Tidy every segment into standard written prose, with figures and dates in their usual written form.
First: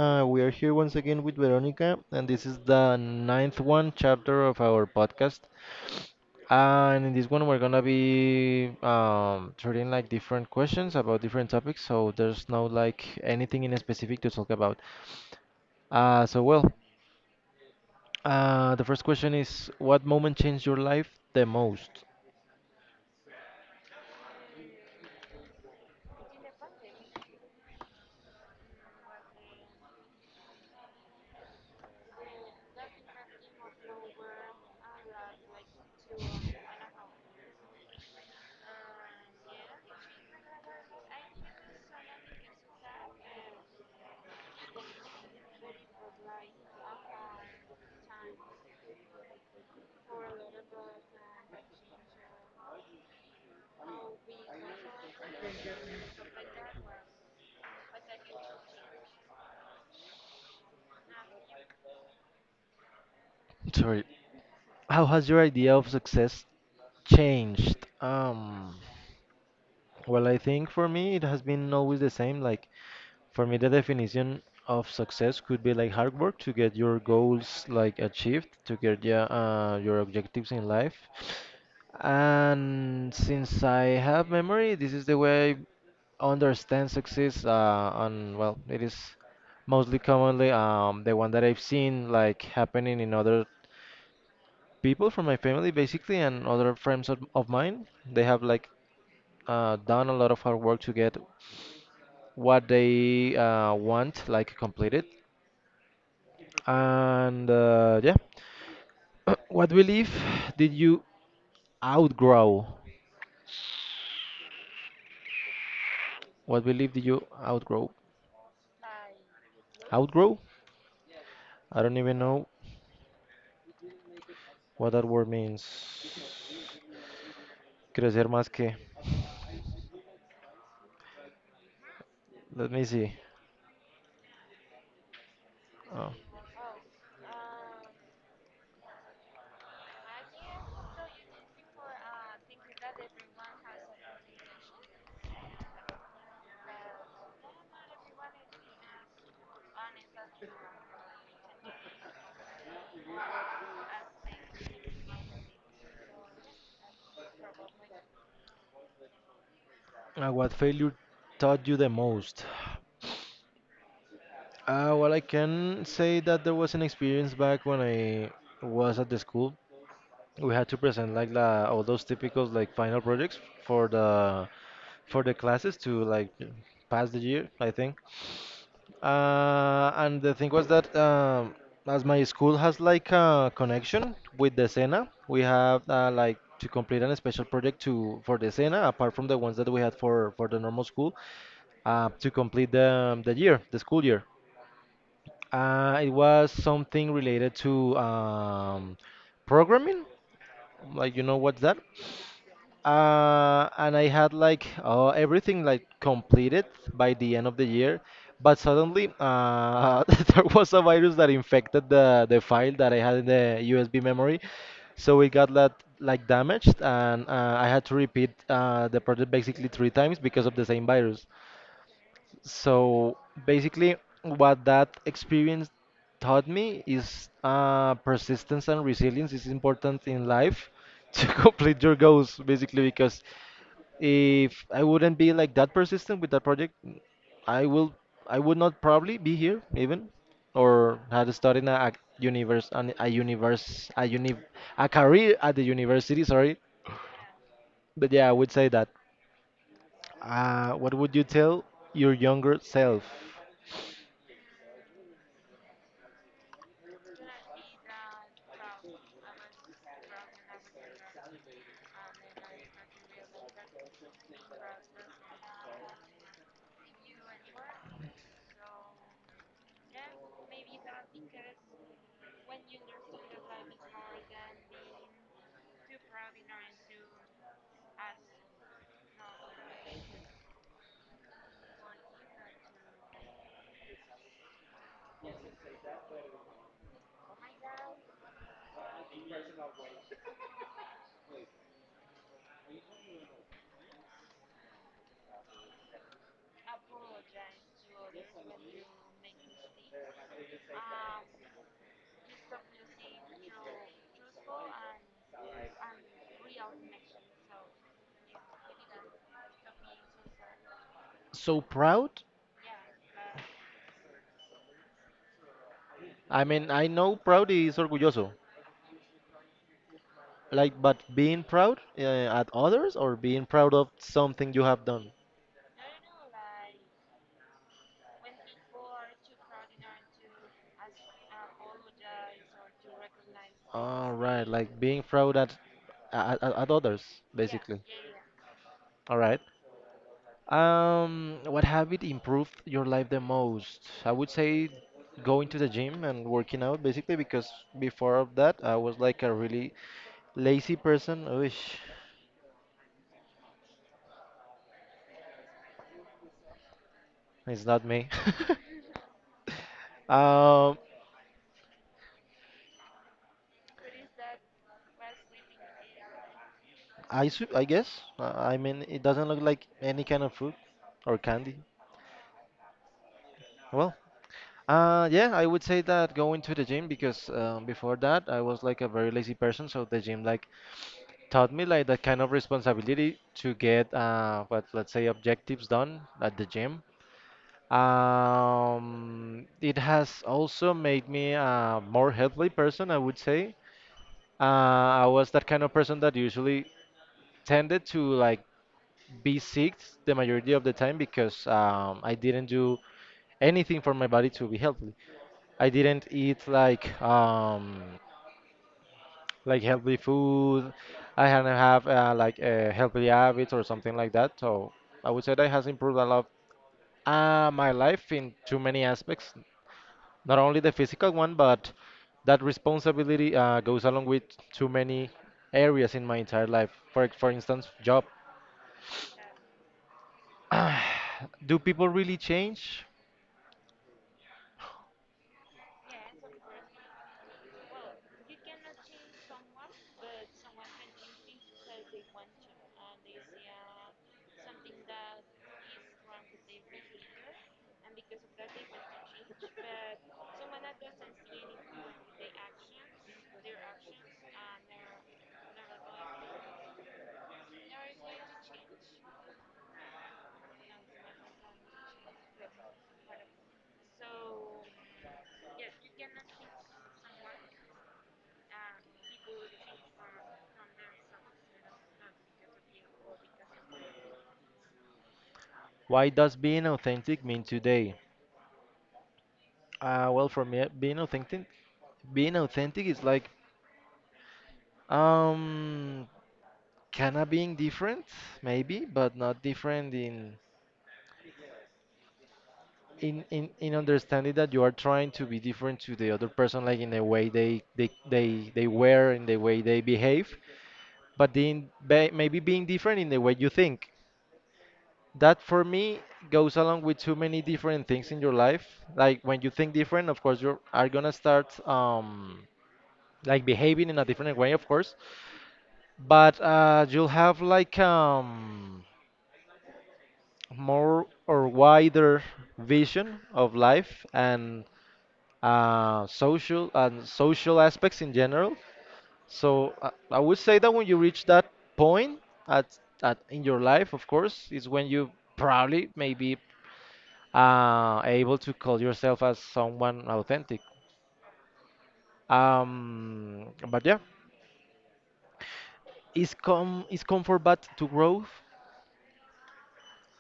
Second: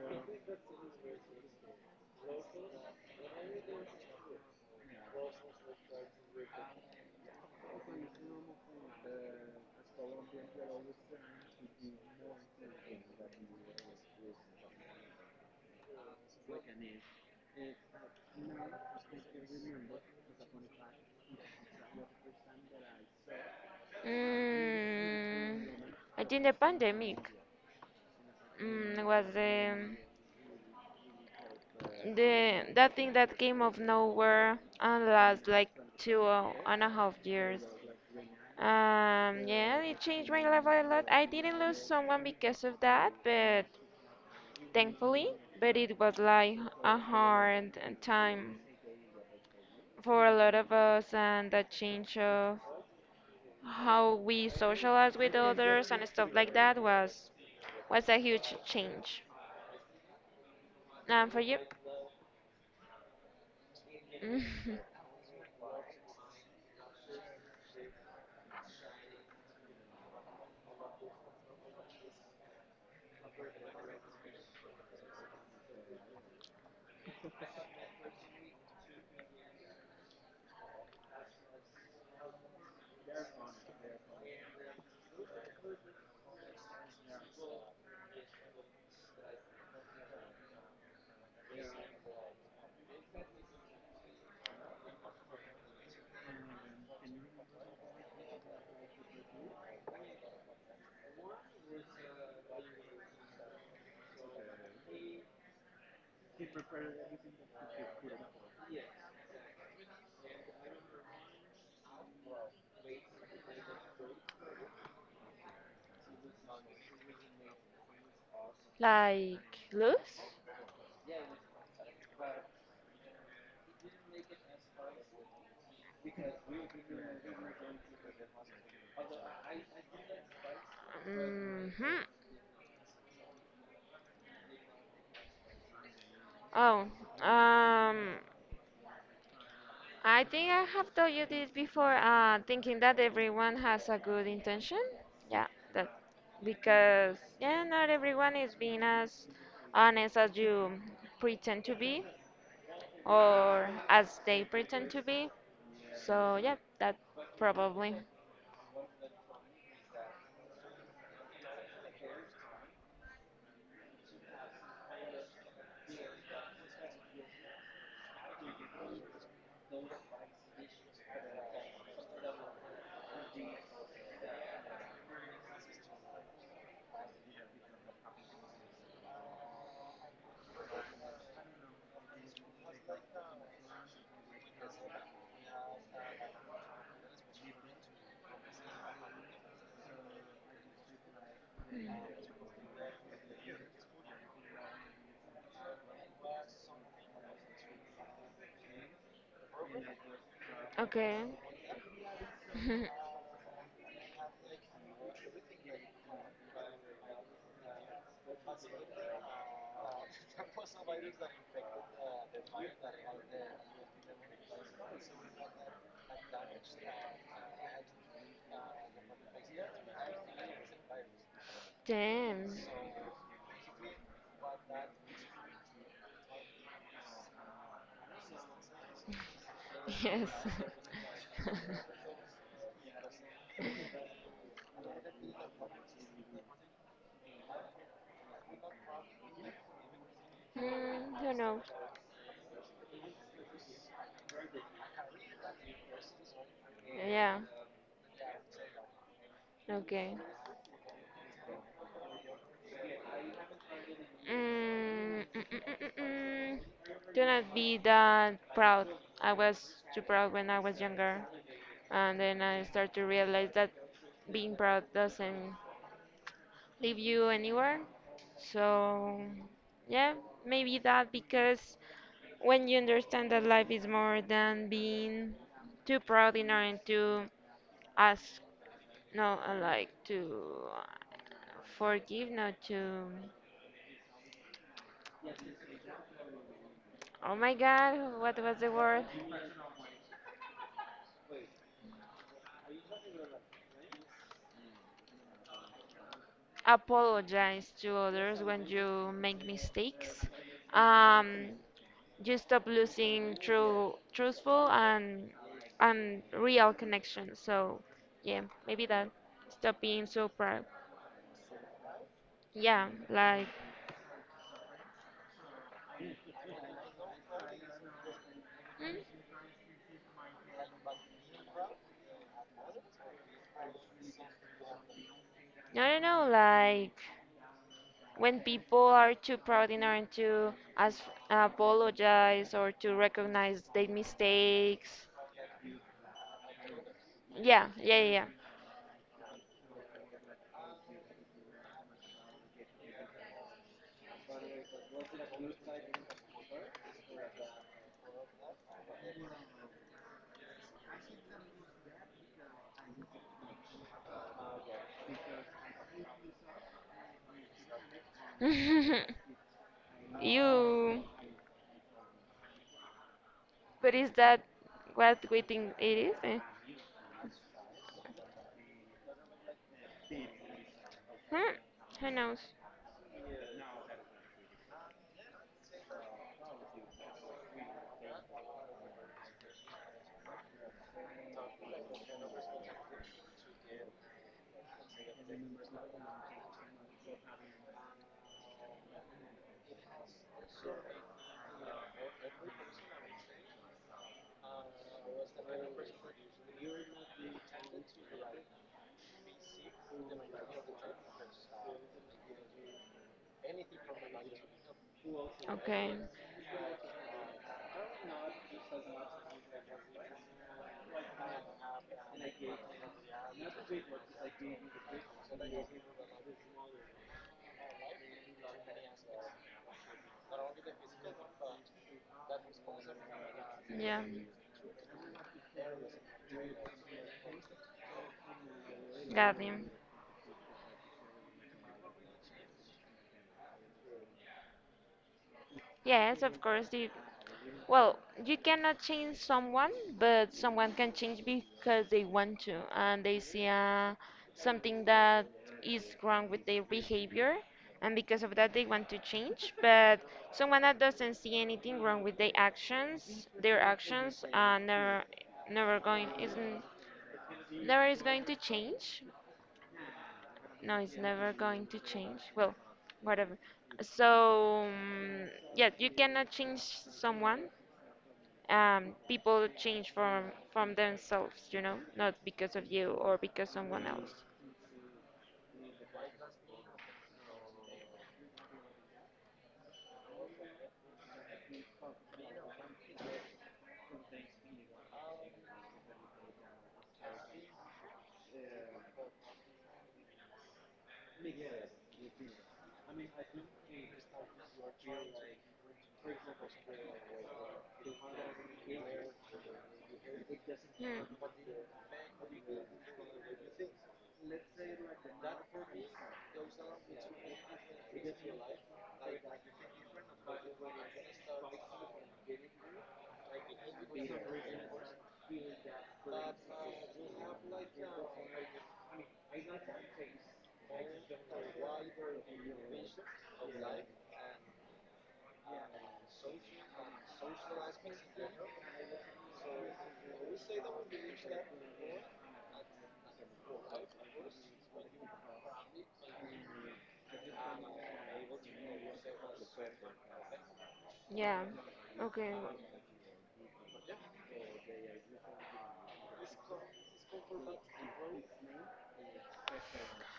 We are here once again with Veronica, and this is the ninth one chapter of our podcast. And in this one, we're gonna be treating like different questions about different topics, so there's no like anything in specific to talk about. Uh, so well, the first question is, what moment changed your life the most? Mm, I think the pandemic was the that thing that came out of nowhere and last like 2.5 years. Yeah, it changed my life a lot. I didn't lose someone because of that, but thankfully, but it was like a hard time for a lot of us, and that change of how we socialize with others and stuff like that was a huge change. And for you? Sorry, how has your idea of success changed? Well, I think for me it has been always the same. Like for me, the definition of success could be like hard work to get your goals like achieved, to get yeah, your objectives in life. And since I have memory, this is the way I understand success. And well, it is mostly commonly the one that I've seen like happening in other people from my family basically and other friends of mine they have like done a lot of hard work to get what they want like completed and yeah. What belief did you outgrow? What belief did you outgrow? Like loose? Outgrow. I don't even know what that word means. Crecer más que. Hmm. Let me see. Oh. Oh, um, I think I have told you this before. Thinking that everyone has a good intention. Yeah, that because yeah, not everyone is being as honest as you pretend to be or as they pretend to be. So yeah, that probably. What failure taught you the most? I can say that there was an experience back when I was at the school. We had to present all those typicals like final projects for the for the classes to like pass the year, I think. And the thing was that as my school has like a connection with the Sena, we have like to complete a special project to for the Sena apart from the ones that we had for the normal school to complete the year, the school year. It was something related to programming. Like, Okay. you know what's that? And I had like everything like completed by the end of the year, but suddenly there was a virus that infected the file that I had in the USB memory, so it got that like damaged, and I had to repeat the project basically three times because of the same virus. James. So basically, what that experience taught me is persistence and resilience is important in Yes. life to complete your goals, basically, because if I wouldn't be like that persistent with that project, I will I would not probably be here even or had Who knows? started a universe an, a universe a uni a career at the university, sorry. Yeah. But yeah, I would say that. Okay. What would you tell your younger self? Mm, mm, mm, mm, mm, mm. Do not be that proud. I was too proud when I was younger, and then I start to realize that being proud doesn't leave you anywhere. So, yeah, maybe that because when you understand that life is more than being too proud in order to ask, no, like to uh, forgive, not to. Oh my God, what was the word? Apologize to others when you make mistakes. Um, you stop losing true, truthful and real connection. So yeah, maybe that. Stop being so proud. So proud? Yeah, like I mean, I know proud is orgulloso, mm, like, but being proud at others or being proud of something you have done. I don't know, like when people are too proud in order to ask, apologize or to recognize their All right, like being mistakes. proud at others, Yeah, basically. yeah, All right. What habit improved your life the most? I would say going to the gym and working out, basically, because before of that, I was like a really lazy person. Which it's not me. yeah. Um, You, but is that what we think it is? Eh? I, I guess. I mean, it doesn't look like any kind of food or Hmm, candy. who knows? Well, yeah, I would say that going to the gym because before that I was like a very lazy person. So the gym like taught me like that kind of responsibility to get what let's say objectives done at the gym. It has also made me a more healthy person, I would say. I was that kind of person that usually tended to like be sick the majority of the time because I didn't do anything for my body to be healthy. I Okay, didn't eat like healthy food. I hadn't have like a healthy habits or something like that. So I would say that has improved a lot my life in too many aspects. Not only the physical one, but that responsibility goes yeah, along with too many areas in my entire life. For instance, job. got him. Do people really change? Yes, of course. Well, you cannot change someone, but someone can change because they want to, and they see something that is wrong with their behavior, and because of that they want to change. But someone that doesn't see anything wrong with their actions are never, never going. Isn't never is going to change. No, it's never going to change. Well, whatever. So yeah, you cannot change someone. People change from themselves, you know, not because of you or because someone else. Why does being authentic mean today? For me, being authentic is like, um, kind of being different, maybe, but not different in understanding that you are trying to be different to the other person, like in the way they wear, in the way they behave, Hmm. but then be, maybe being different in the way you think. That for me goes along with too many different things in your life. Like when you think different, of course you are gonna start like behaving in a different way, of course. But you'll have like more or wider vision of life and social aspects in general. So I would say that when you reach that point at, at in your life, of course, is when you probably maybe able to call yourself as someone authentic. Yeah. Okay. But yeah, is comfort bad to growth?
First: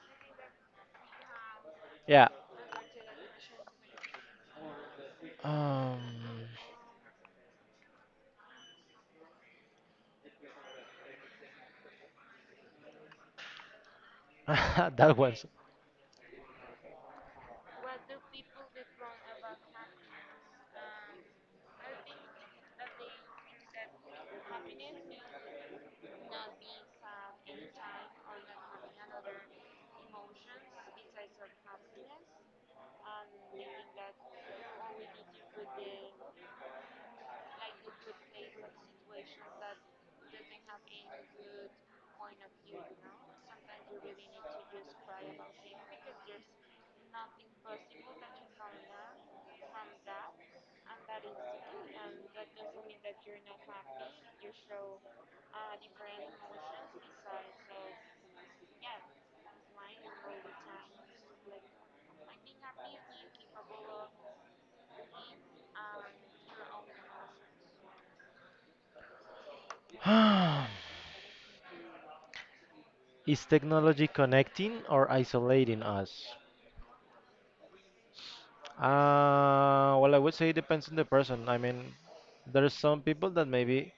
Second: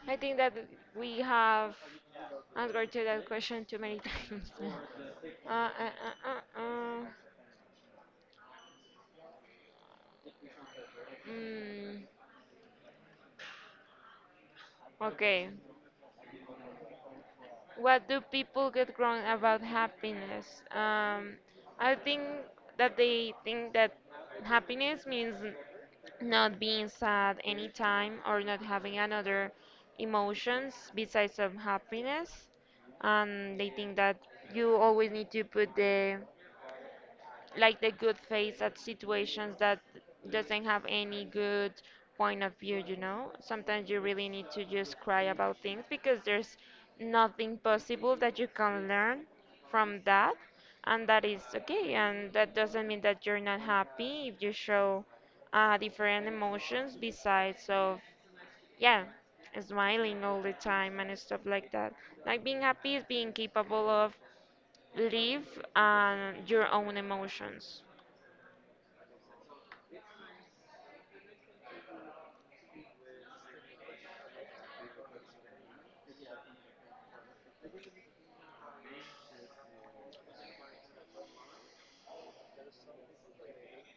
I think that we have Yeah. answered to that question too many times. uh, uh, Um, uh, uh, uh. Mm, that was. okay. What do people get wrong about happiness? I think that they think that happiness means not being sad anytime or not having another emotions besides of happiness. And they think that you always need to put the like the good face at situations that doesn't have any good point of view. You know, sometimes you really need to just cry about things because there's nothing possible that you can learn from that, and that is okay, and that doesn't mean that you're not happy if you show different emotions besides of yeah smiling all the time and stuff like that. Like being happy is being capable of live your own emotions. Is technology connecting or isolating us? I would say it depends on the person. I mean, there's some people that maybe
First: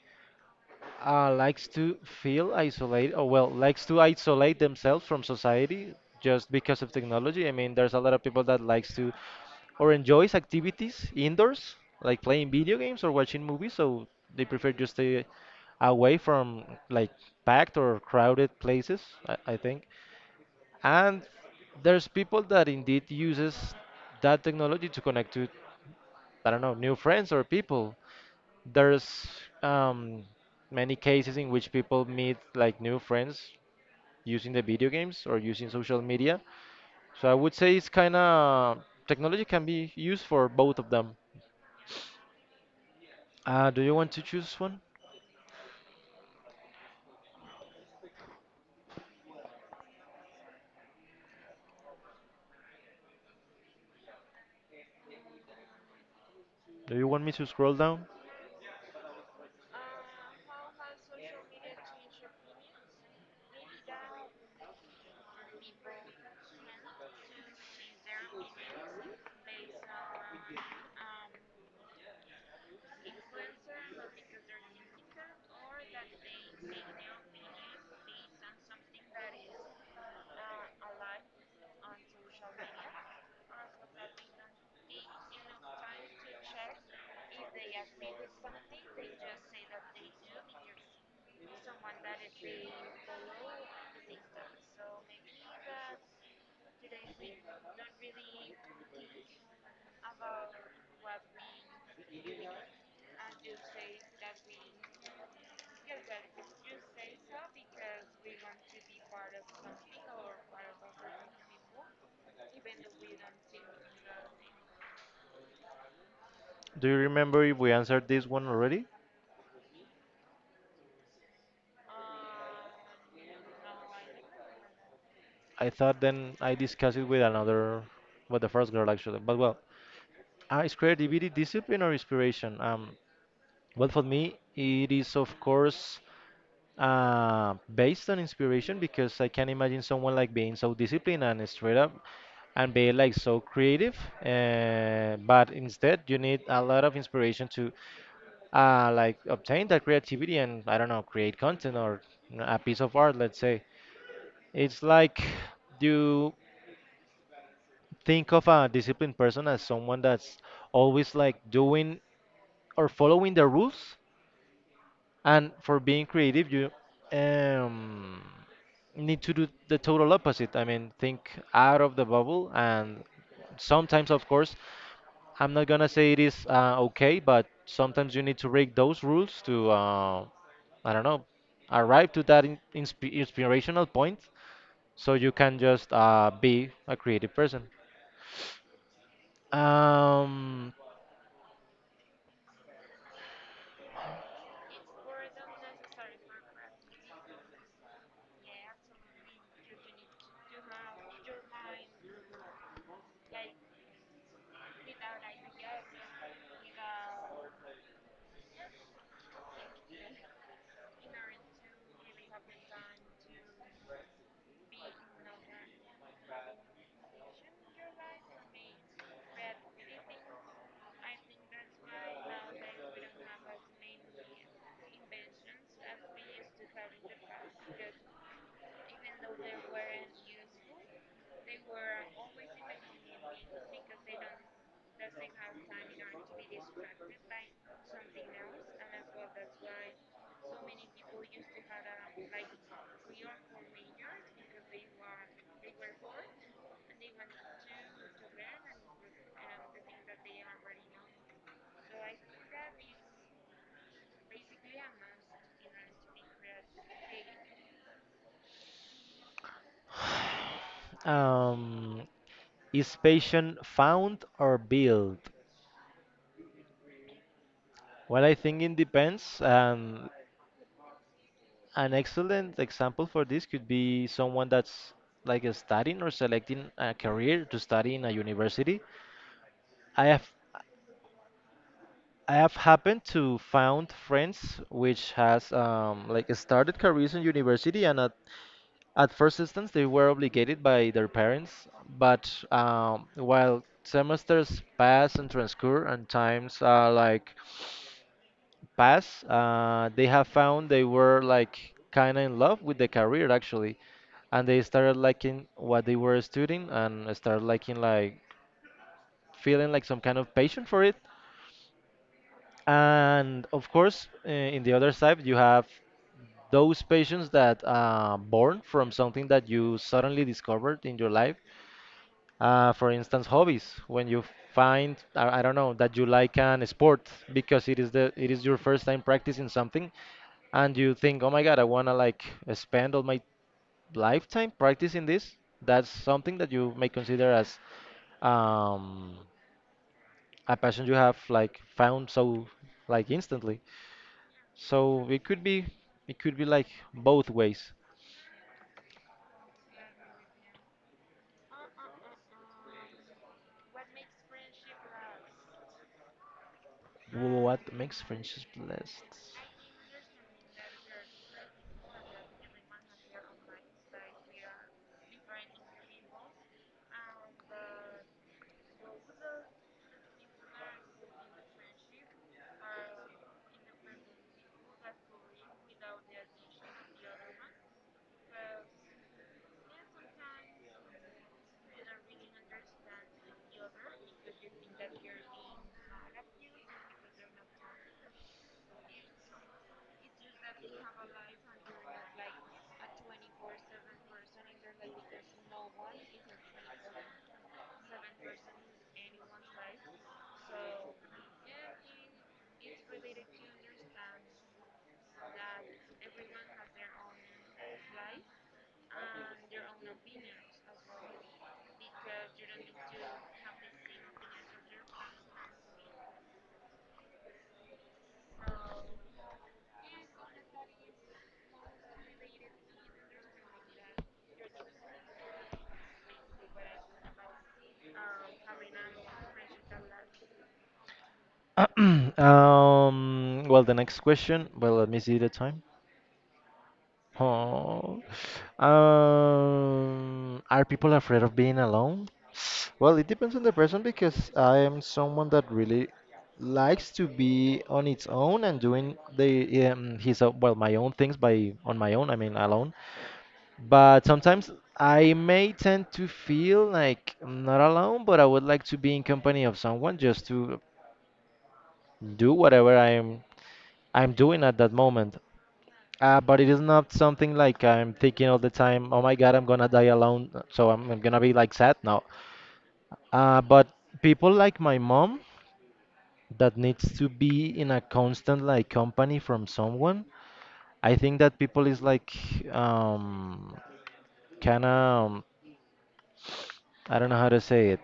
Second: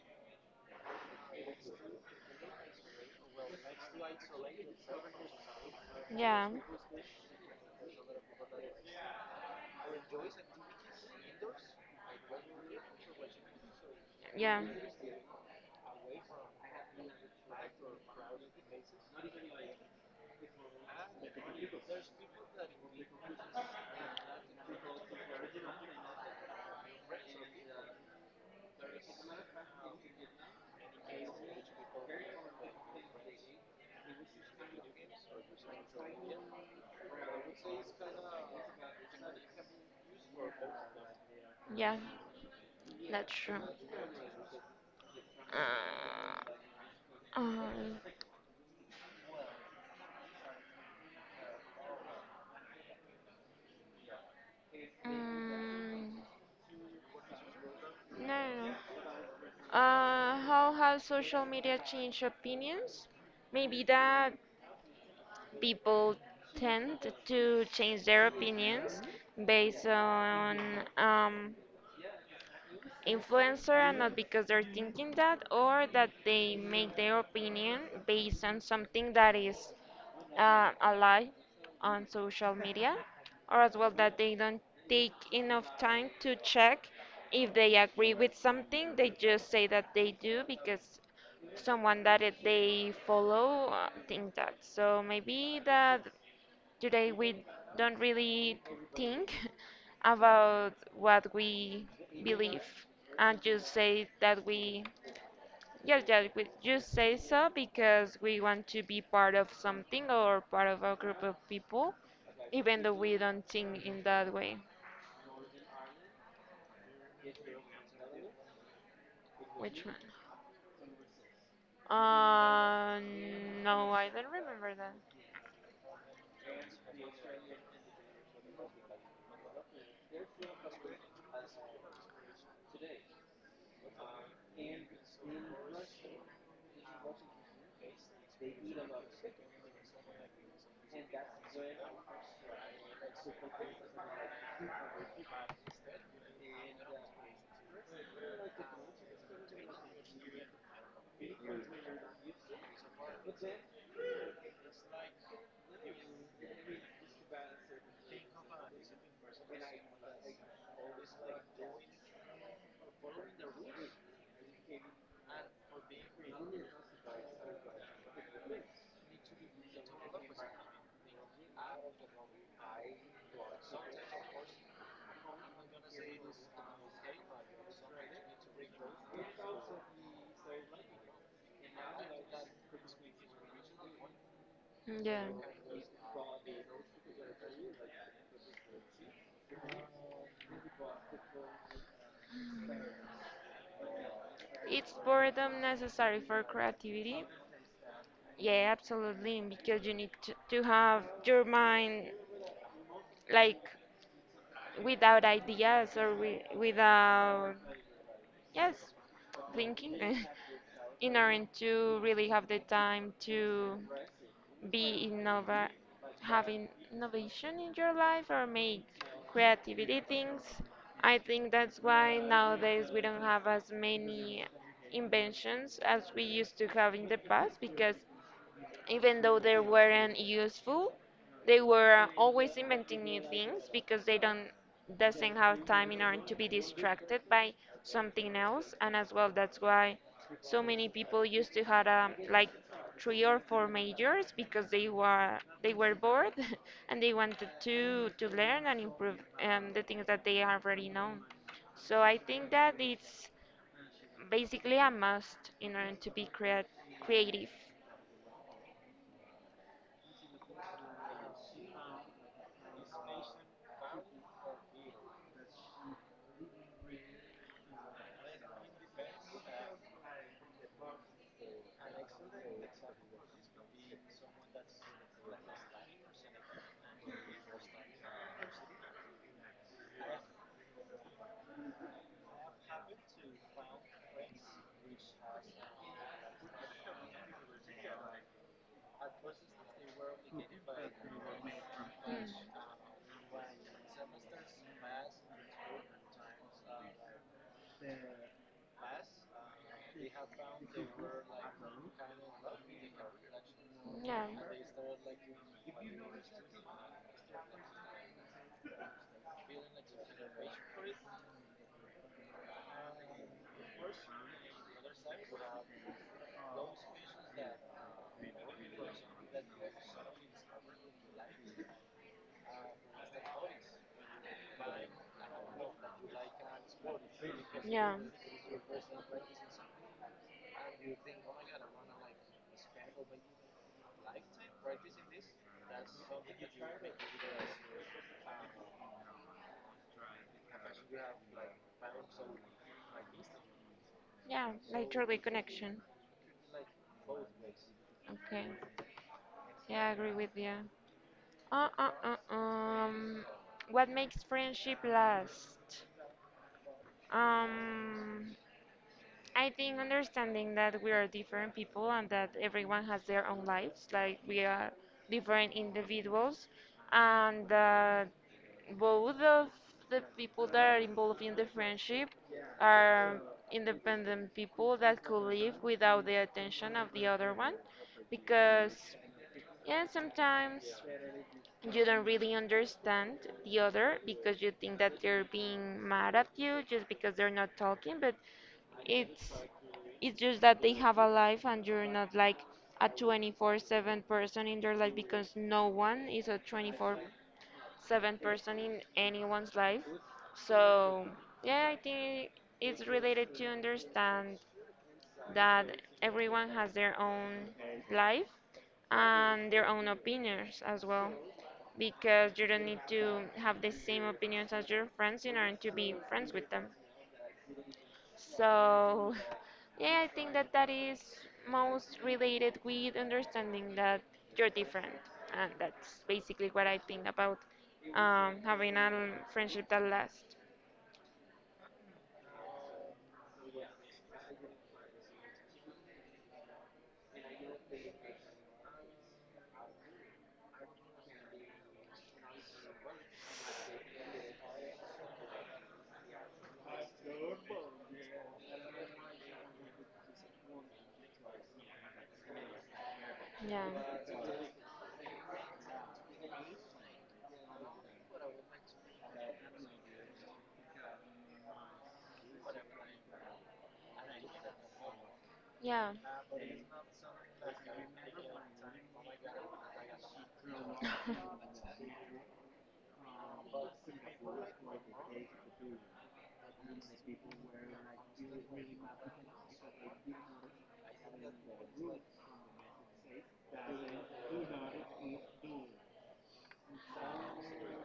likes to feel isolated, or well, likes to isolate themselves from society Yeah, just because of technology. I mean, there's a lot of people that likes to or enjoys activities indoors, like playing video games or watching movies. So they yeah, prefer to stay away from like packed or crowded places, I think. And there's people that indeed uses that technology to connect to, I don't know, new friends or people. There's um, many cases in which people meet like new friends using the video games or using social media. So I would say it's kind of technology can be used for both of them. yeah, that's true. Do you want to choose one? Uh, um, mm, Do you want me to scroll down? no, no, no. How has social media changed opinions? Maybe that people tend to change their opinions based on um, influencer and not because they're thinking that, or that they make their opinion based on something that is a lie on social media, or as well that they don't take enough time to check if they agree with something. They just say that they do because someone that they follow think that. So maybe that today we don't really think about what we believe and just say that we yeah, yes, yeah, we just say so because we want to be part of something or part of a group of people, even though we don't think in that way. Do you remember if we answered this one already? Which one? Uh, no, I don't remember that. I thought then I discussed it with another, with the first girl actually. But well, is creativity discipline or inspiration? Well, for me, it is of course based on inspiration because I can imagine someone like being so disciplined and straight up and be like so creative. But instead, you need a lot of inspiration to like obtain that creativity and I don't know, create content or a piece of art, let's say. It's like you think of a disciplined person as someone that's always like doing or following the rules, and for being creative, you um, need to do the total opposite. I mean, think out of the bubble. And sometimes, of course, I'm not gonna say it is okay, but sometimes you need to break those rules to, I don't know, arrive to that in insp inspirational point so Yeah. you can just be a creative person. Um, It's boredom necessary for creativity? Yeah, absolutely, because you need to have your mind like without ideas or wi without, yes, thinking. In order to really have the time to be innova having innovation in your life or make creativity things. I think that's why nowadays we don't have as many inventions as we used to have in the past, because even though they weren't useful they were always inventing new things because they don't doesn't have time in order to be distracted by something else, and as well that's why so many people used to had like three or four majors because they were bored and they wanted to learn and improve the things that they already know. So I think that it's basically a must in order to be creative. um, is passion found or built? Well, I think it depends. An excellent example for this could be someone that's like studying or selecting a career to study in a university. I have I have happened to found friends which has like started careers in university and at first instance they were obligated by their parents, but Mm. While semesters pass and transcur and times like past, they have found they were like kind of in love with the career actually, Yeah. and they started liking what they were studying and started liking like feeling like some kind of passion for it. And of course, in the other side, you have those patients that are born from something that you suddenly discovered in your life for instance, hobbies. When you find, I don't know, that you like an sport because Yeah. It is your first time practicing something, and you think, oh my God, I wanna like spend all my lifetime practicing this. That's something that you may consider as um, a passion you have like found so like instantly. Yeah. Like So truly connection. it could be like both ways. Okay. Yeah, I agree with you. Uh, uh, uh, um, what makes friendship last? What makes Um, friendships blessed? I think understanding that we are different people and that everyone has their own lives, like we are different individuals, and that both of the people that are involved in the friendship are independent people that could live without the attention of the other one, because yeah, sometimes you don't really understand the other because you think that they're being mad at you just because they're not talking, but it's it's just that they have a life and you're not like a 24/7 person in their life because no one is a 24/7 person in anyone's life. So, yeah, I think it's related to understand that everyone has their own life and their own opinions as well because you don't need to have the same opinions as your friends in order to be friends with them. So, yeah, I think that that is most related with understanding that you're different, and that's basically what I think about having a friendship that lasts. Um. Well, the next question. Well, let me see the time. Oh. Are people afraid of being alone? Well, it depends on the person because I am someone that really likes to be on its own and doing the well my own things by on my own. I mean alone. Yeah, But sometimes I may tend to feel like I'm not alone, but I would like to be in company of someone just to do whatever I'm doing at that moment. yeah. But it is not something like I'm thinking all the time, oh my God, I'm gonna die alone, so I'm gonna be like sad. No. But people like my mom that needs to be in a constant like company from someone, I think that people is like um, kind of, I don't know how to say it.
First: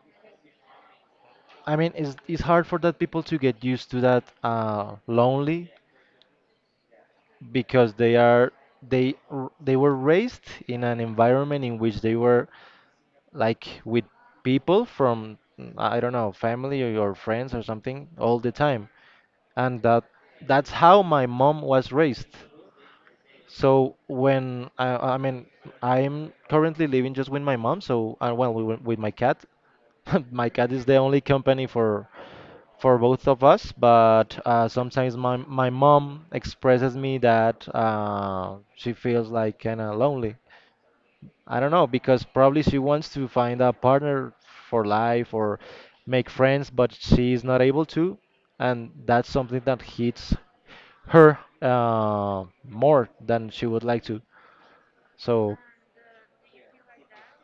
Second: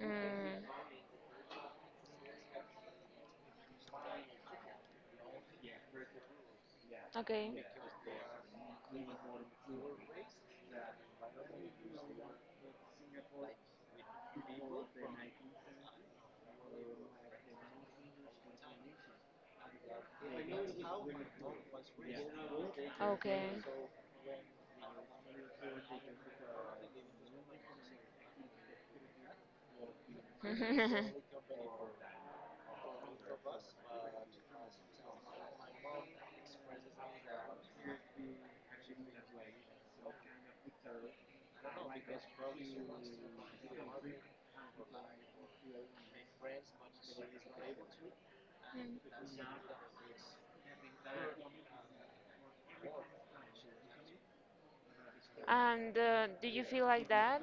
Mm, I mean, it's hard for that people to get used to that lonely okay, because they are they were raised in an environment in which they were like with people from I don't know family or your friends or something all the time, and that's how my mom was raised. okay. So I mean, I'm currently living just with my mom. So well, with my cat. My cat is the only company for both of us. But sometimes my mom expresses me that she feels like kind of lonely. I don't know because probably she wants to find a partner for life or make friends, but she is not able to, and Mm. that's something that hits her more than she would like to. So, And do you feel like that?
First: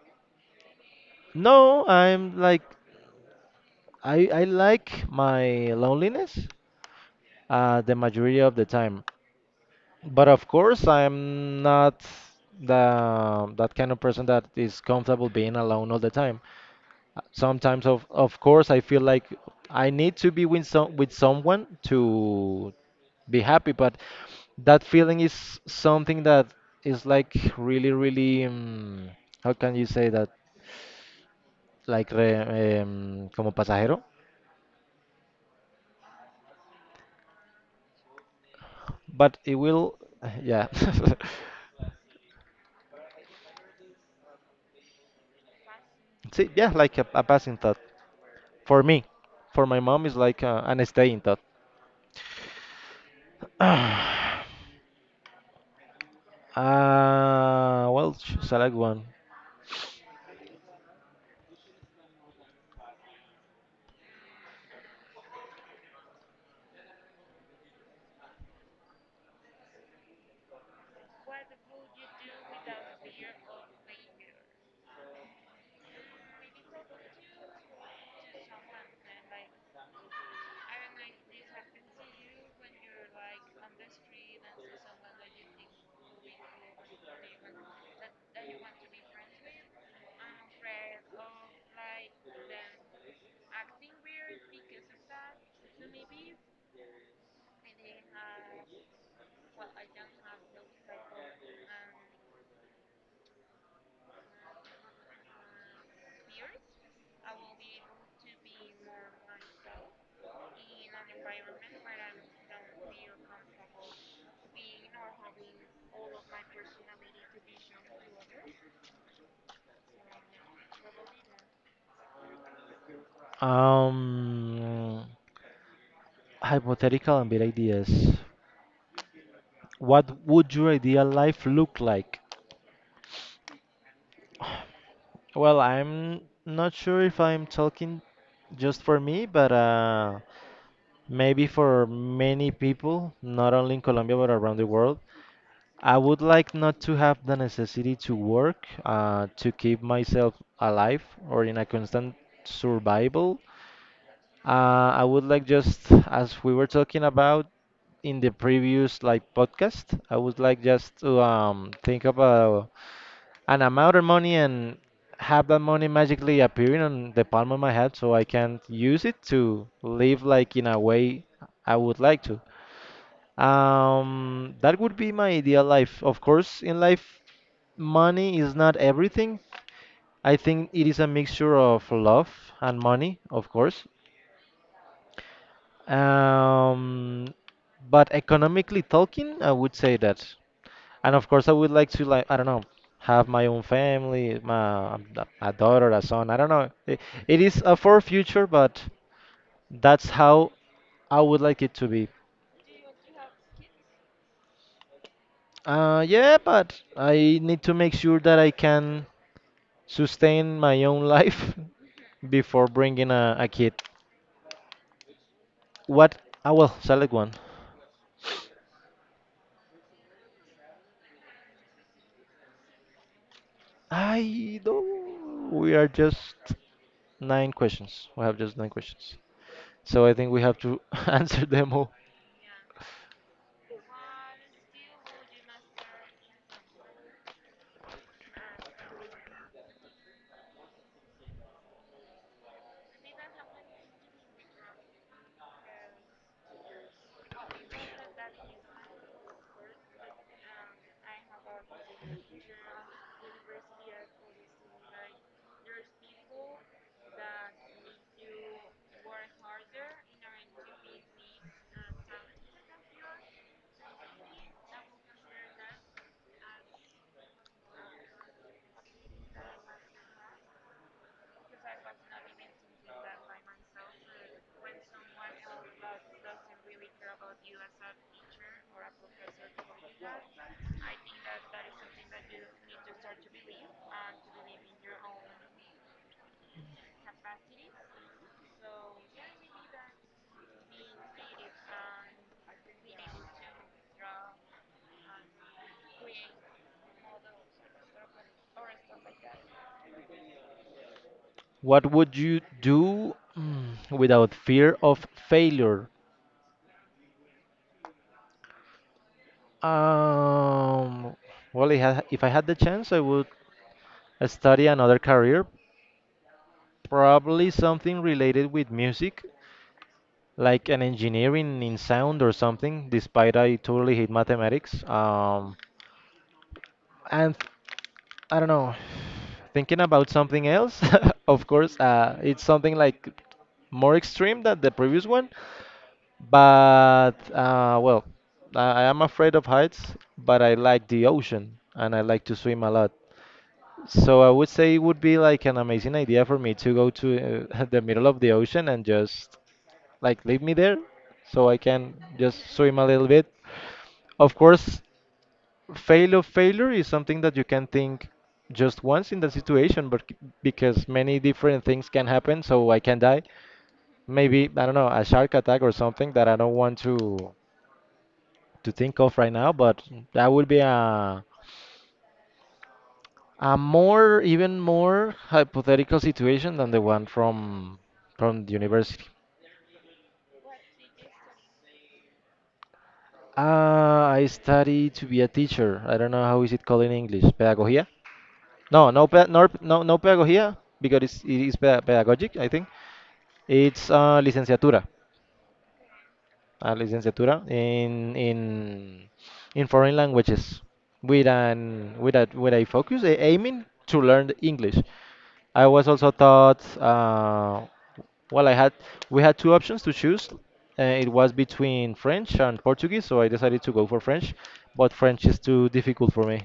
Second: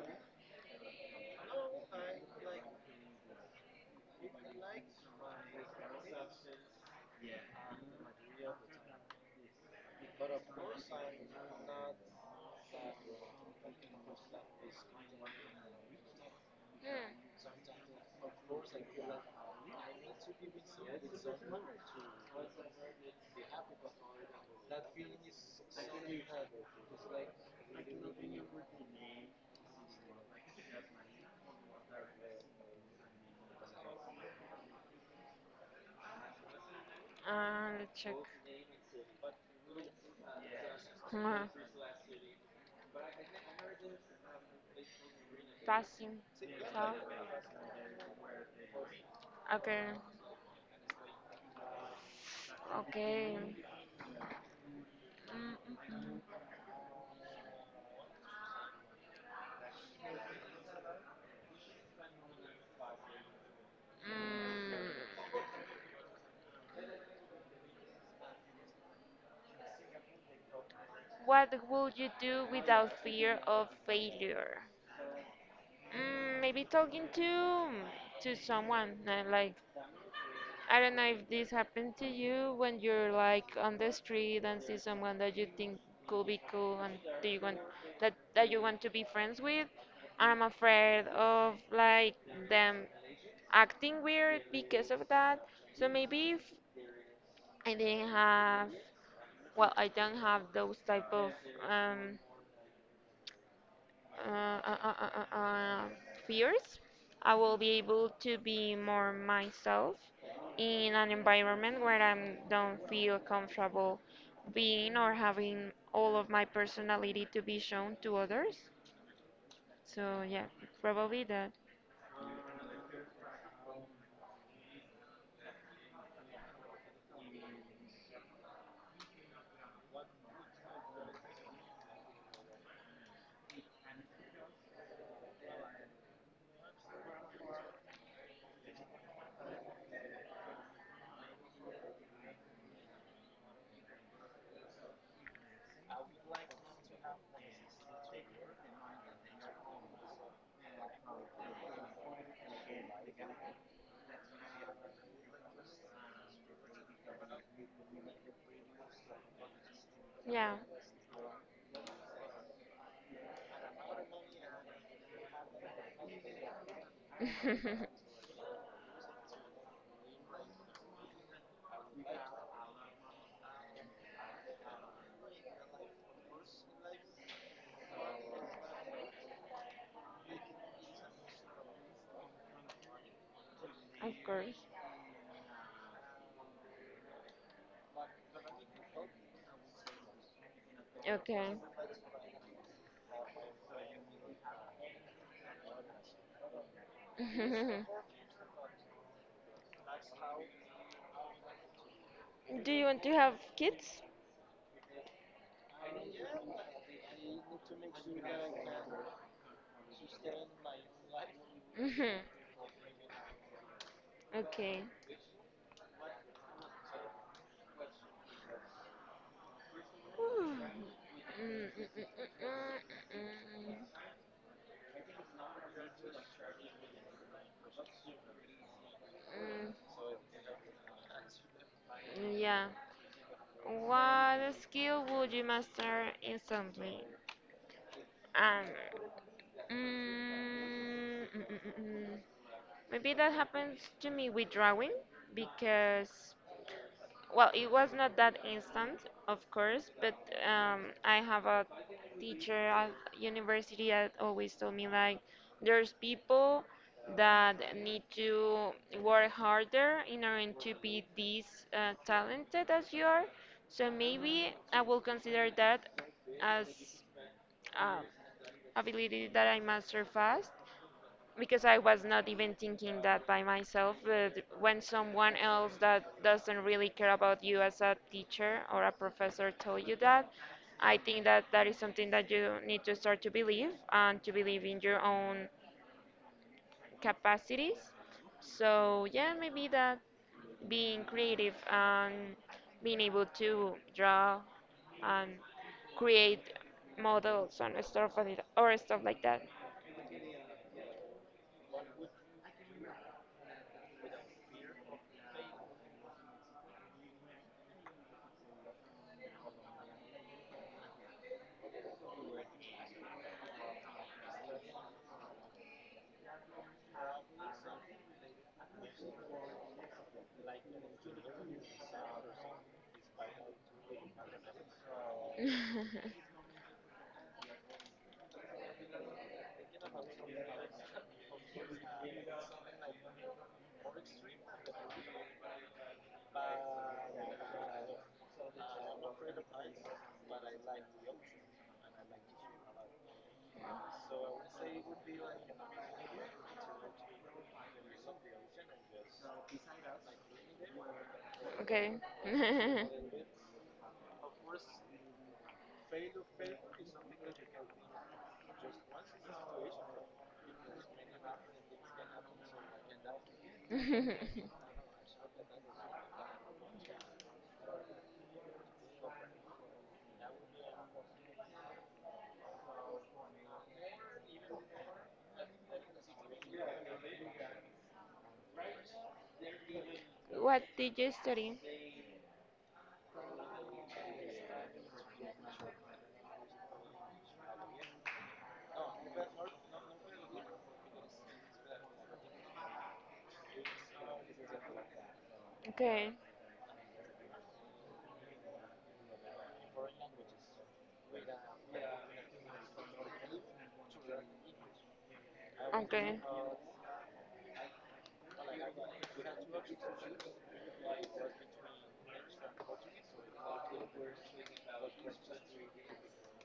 no, I'm like, I like my loneliness the majority of the time, but of course I'm not the that kind of person that is comfortable being alone all the time. Hmm. Sometimes, of course, I feel like I need to be with some with someone to be happy, but that feeling is something that is like really, really, how can you say that? Like re, como pasajero, Let's check. but it will, yeah. Huh. Passing. So, See, yeah, like a passing thought for me. For my okay, mom, is like an staying thought. okay. Mm, mm, mm. Select one. Mm, what would you do without fear of failure? Maybe talking to someone. Like I don't know if this happened to you when you're like on the street and see someone that you think could be cool and do you want that you want to be friends with. I'm afraid of like them acting weird because of that. So maybe if I didn't have, well, I don't have those type of um, uh, uh, uh, uh, uh, fears. I will be able to be more myself in an environment where I don't feel comfortable being or having all of my personality to be shown to others. So, yeah, probably that. Um, hypothetical and big ideas. What would your ideal life look like? Well, I'm not sure if I'm talking just for me, but maybe for many people, not only in Colombia but around the world. I would like not to have the necessity to work to keep myself alive or in a constant survival. I would like just as we were talking about in the previous like podcast, I would Yeah, like just to think about an amount of money and have that money magically appearing on the of palm of my hand so I can use it to live like in a way I would like to. That would be my ideal life. Of course, in life, money is not everything. I think it is a mixture of love and money, of course. course. Um, but economically talking, I would say that. And of Okay. course, I would like to like I don't know, have my own family, my a daughter, a son. I don't know. It is a far future, but that's how I would like it to be. Do you want to have kids? Yeah, but I need to make sure that I can sustain my own life Mhm. before bringing a kid. Okay. What? I will select one. Mm, mm, mm, mm, mm, mm, mm, I don't. We are just nine questions. We have just nine questions. mm, mm, So I think we have to answer them all. mm, yeah. What skill would you master instantly? Um, mm, mm, mm, mm, mm. Maybe that happens to me with drawing because, well, it was not that instant, of course, but I have a teacher at university that always told me like there's people that need to work harder in order to be this talented as you are. So maybe I will consider that as uh, ability that I master fast because I was not even thinking that by myself, but when someone else that doesn't really care about you as a teacher or a professor told you that, I think that that is something that you need to start to believe and to believe in your own capacities. So, yeah, maybe that, being creative and being able to draw and create models and stuff like that, or stuff like that. What would you do without fear of failure? Um, well, if I had the chance, I would study another career, probably something related with music, like an engineering in sound or something. Despite I totally hate mathematics, and I don't know, thinking about something else, of course, it's something like more extreme than the previous one. But well, I am afraid of heights, but I like the ocean and I like to swim a lot. So I would say it would be like an amazing idea for me to go to the middle of the ocean and just like leave me there so I Okay. can just swim a little bit. Of course, fail of failure is something that you can think just once in the situation, because many different things can happen, so I can die. Maybe, I don't know, a shark attack or something that I don't want to think of right now, but that would be a more even more hypothetical situation than the one from the university. What did you study? I study to be a teacher. I don't know how is it called in English. Pedagogía? No, pedagogía because it is pedagogic. I think it's licenciatura. Okay, A licenciatura in in foreign languages with a focus aiming to learn English. I was also okay. taught well I had we had two options to choose. It was between French and Portuguese, so I decided to go for French, but French is too difficult for me.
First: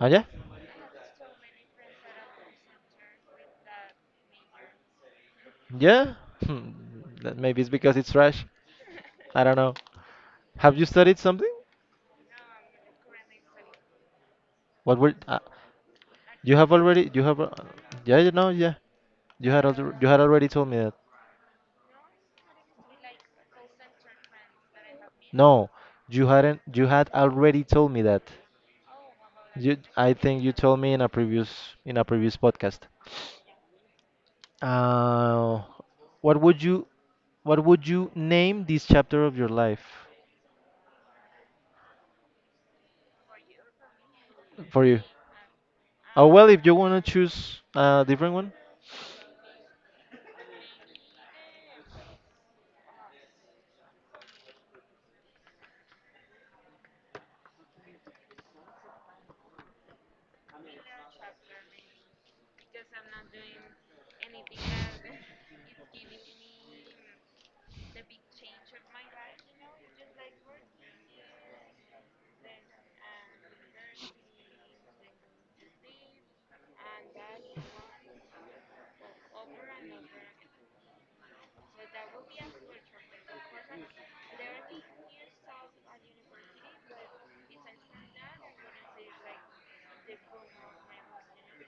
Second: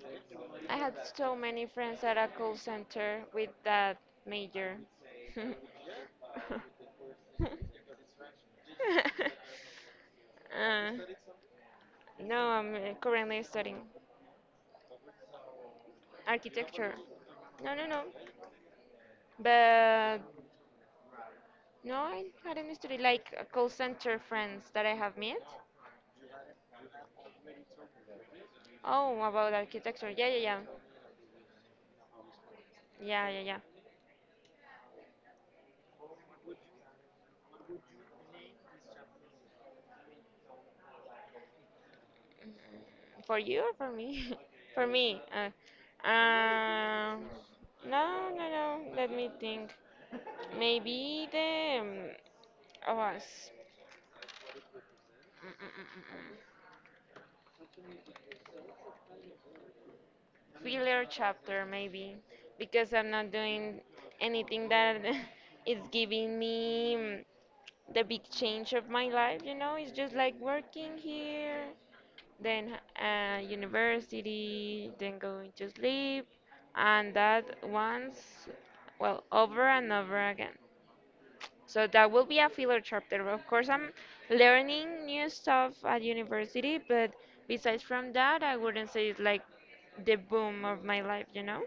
And yeah, I had so many friends at a call center with that major. yeah, hmm, that maybe it's because it's trash. I don't know. Have you Uh, studied something? no, I'm currently studying What were you have architecture. already, No, no, no. yeah, you know, yeah. You had But already told me that. no, I hadn't studied like a call center friends that I have met. No, you hadn't. You had already told me that. Oh, about You, architecture. I Yeah, yeah, think you yeah. told me in a previous podcast. Yeah, yeah, yeah. Uh, what would you what would you name this chapter of your life For you or for me? for For you? me. Oh well, if you wanna um, choose a no, different no, one. no. Let me think. Maybe the oh, mm, mm, mm. filler chapter, maybe, because I'm not doing anything that is giving me the big change of my life. You know, it's just like working here, then university, then going to sleep, and that once, well, over and over again. So that will be a filler chapter. Of course, I'm learning new stuff at university, but besides from that, I wouldn't say it's like the boom of my life, you know?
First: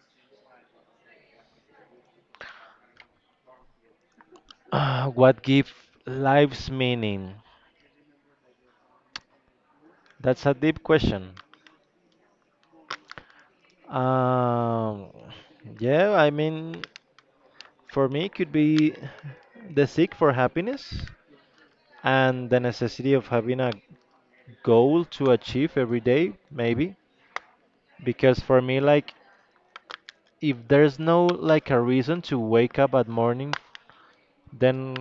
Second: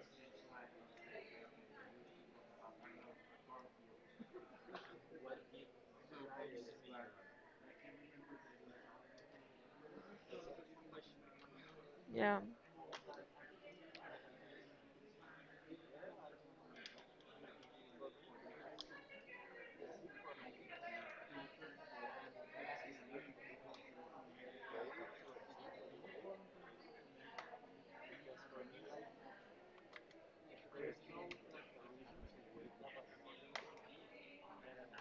What give life's meaning? That's a deep question. Yeah. Um, yeah, I mean, for me, it could be the seek for happiness and the necessity of having a goal to achieve every day, maybe. Because for me, like, if there's no like a reason to wake up at morning, then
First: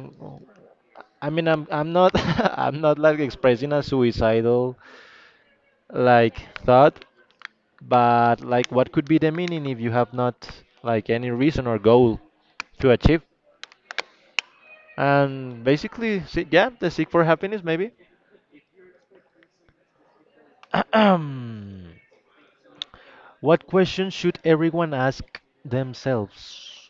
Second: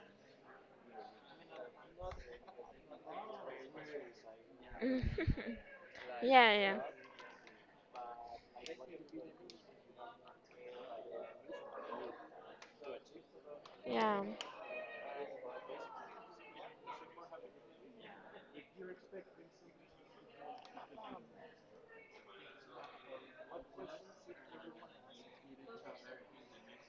I mean, I'm not I'm not like expressing a suicidal Yeah, like yeah, thought, but like what could be the meaning if you have not like any reason or goal to achieve? yeah. And basically, see, yeah, the seek for happiness maybe. What questions should everyone ask themselves?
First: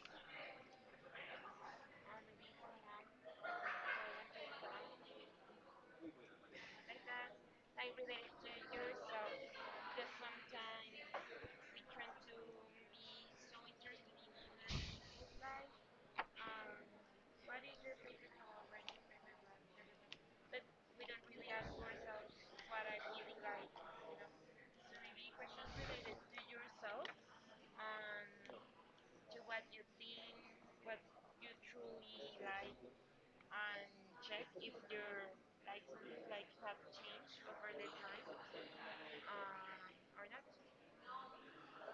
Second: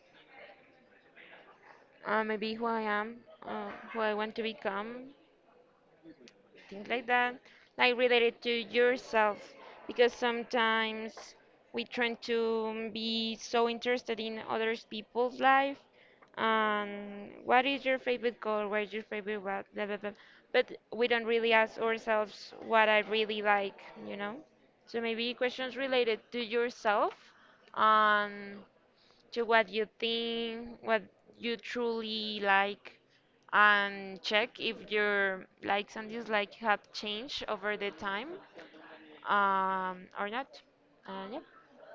Maybe who I am, who I want to become, things like that, like related to yourself, because sometimes we try to be so interested in other people's life and what is your favorite color, what is your favorite what, blah, blah, blah. But we don't really ask ourselves what I really like, you know? So maybe questions related to yourself, um, to what you think, what you truly like and check if your likes and dislikes have changed over the time or not. Yeah,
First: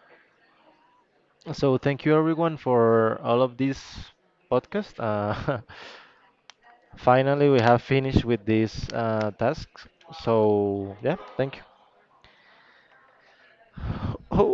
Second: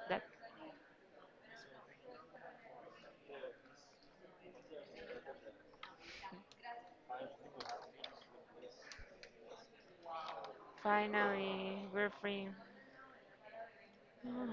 that So thank you everyone for all of this podcast. Finally, we have finished with this task. So yeah, thank you. finally we're free. Oh.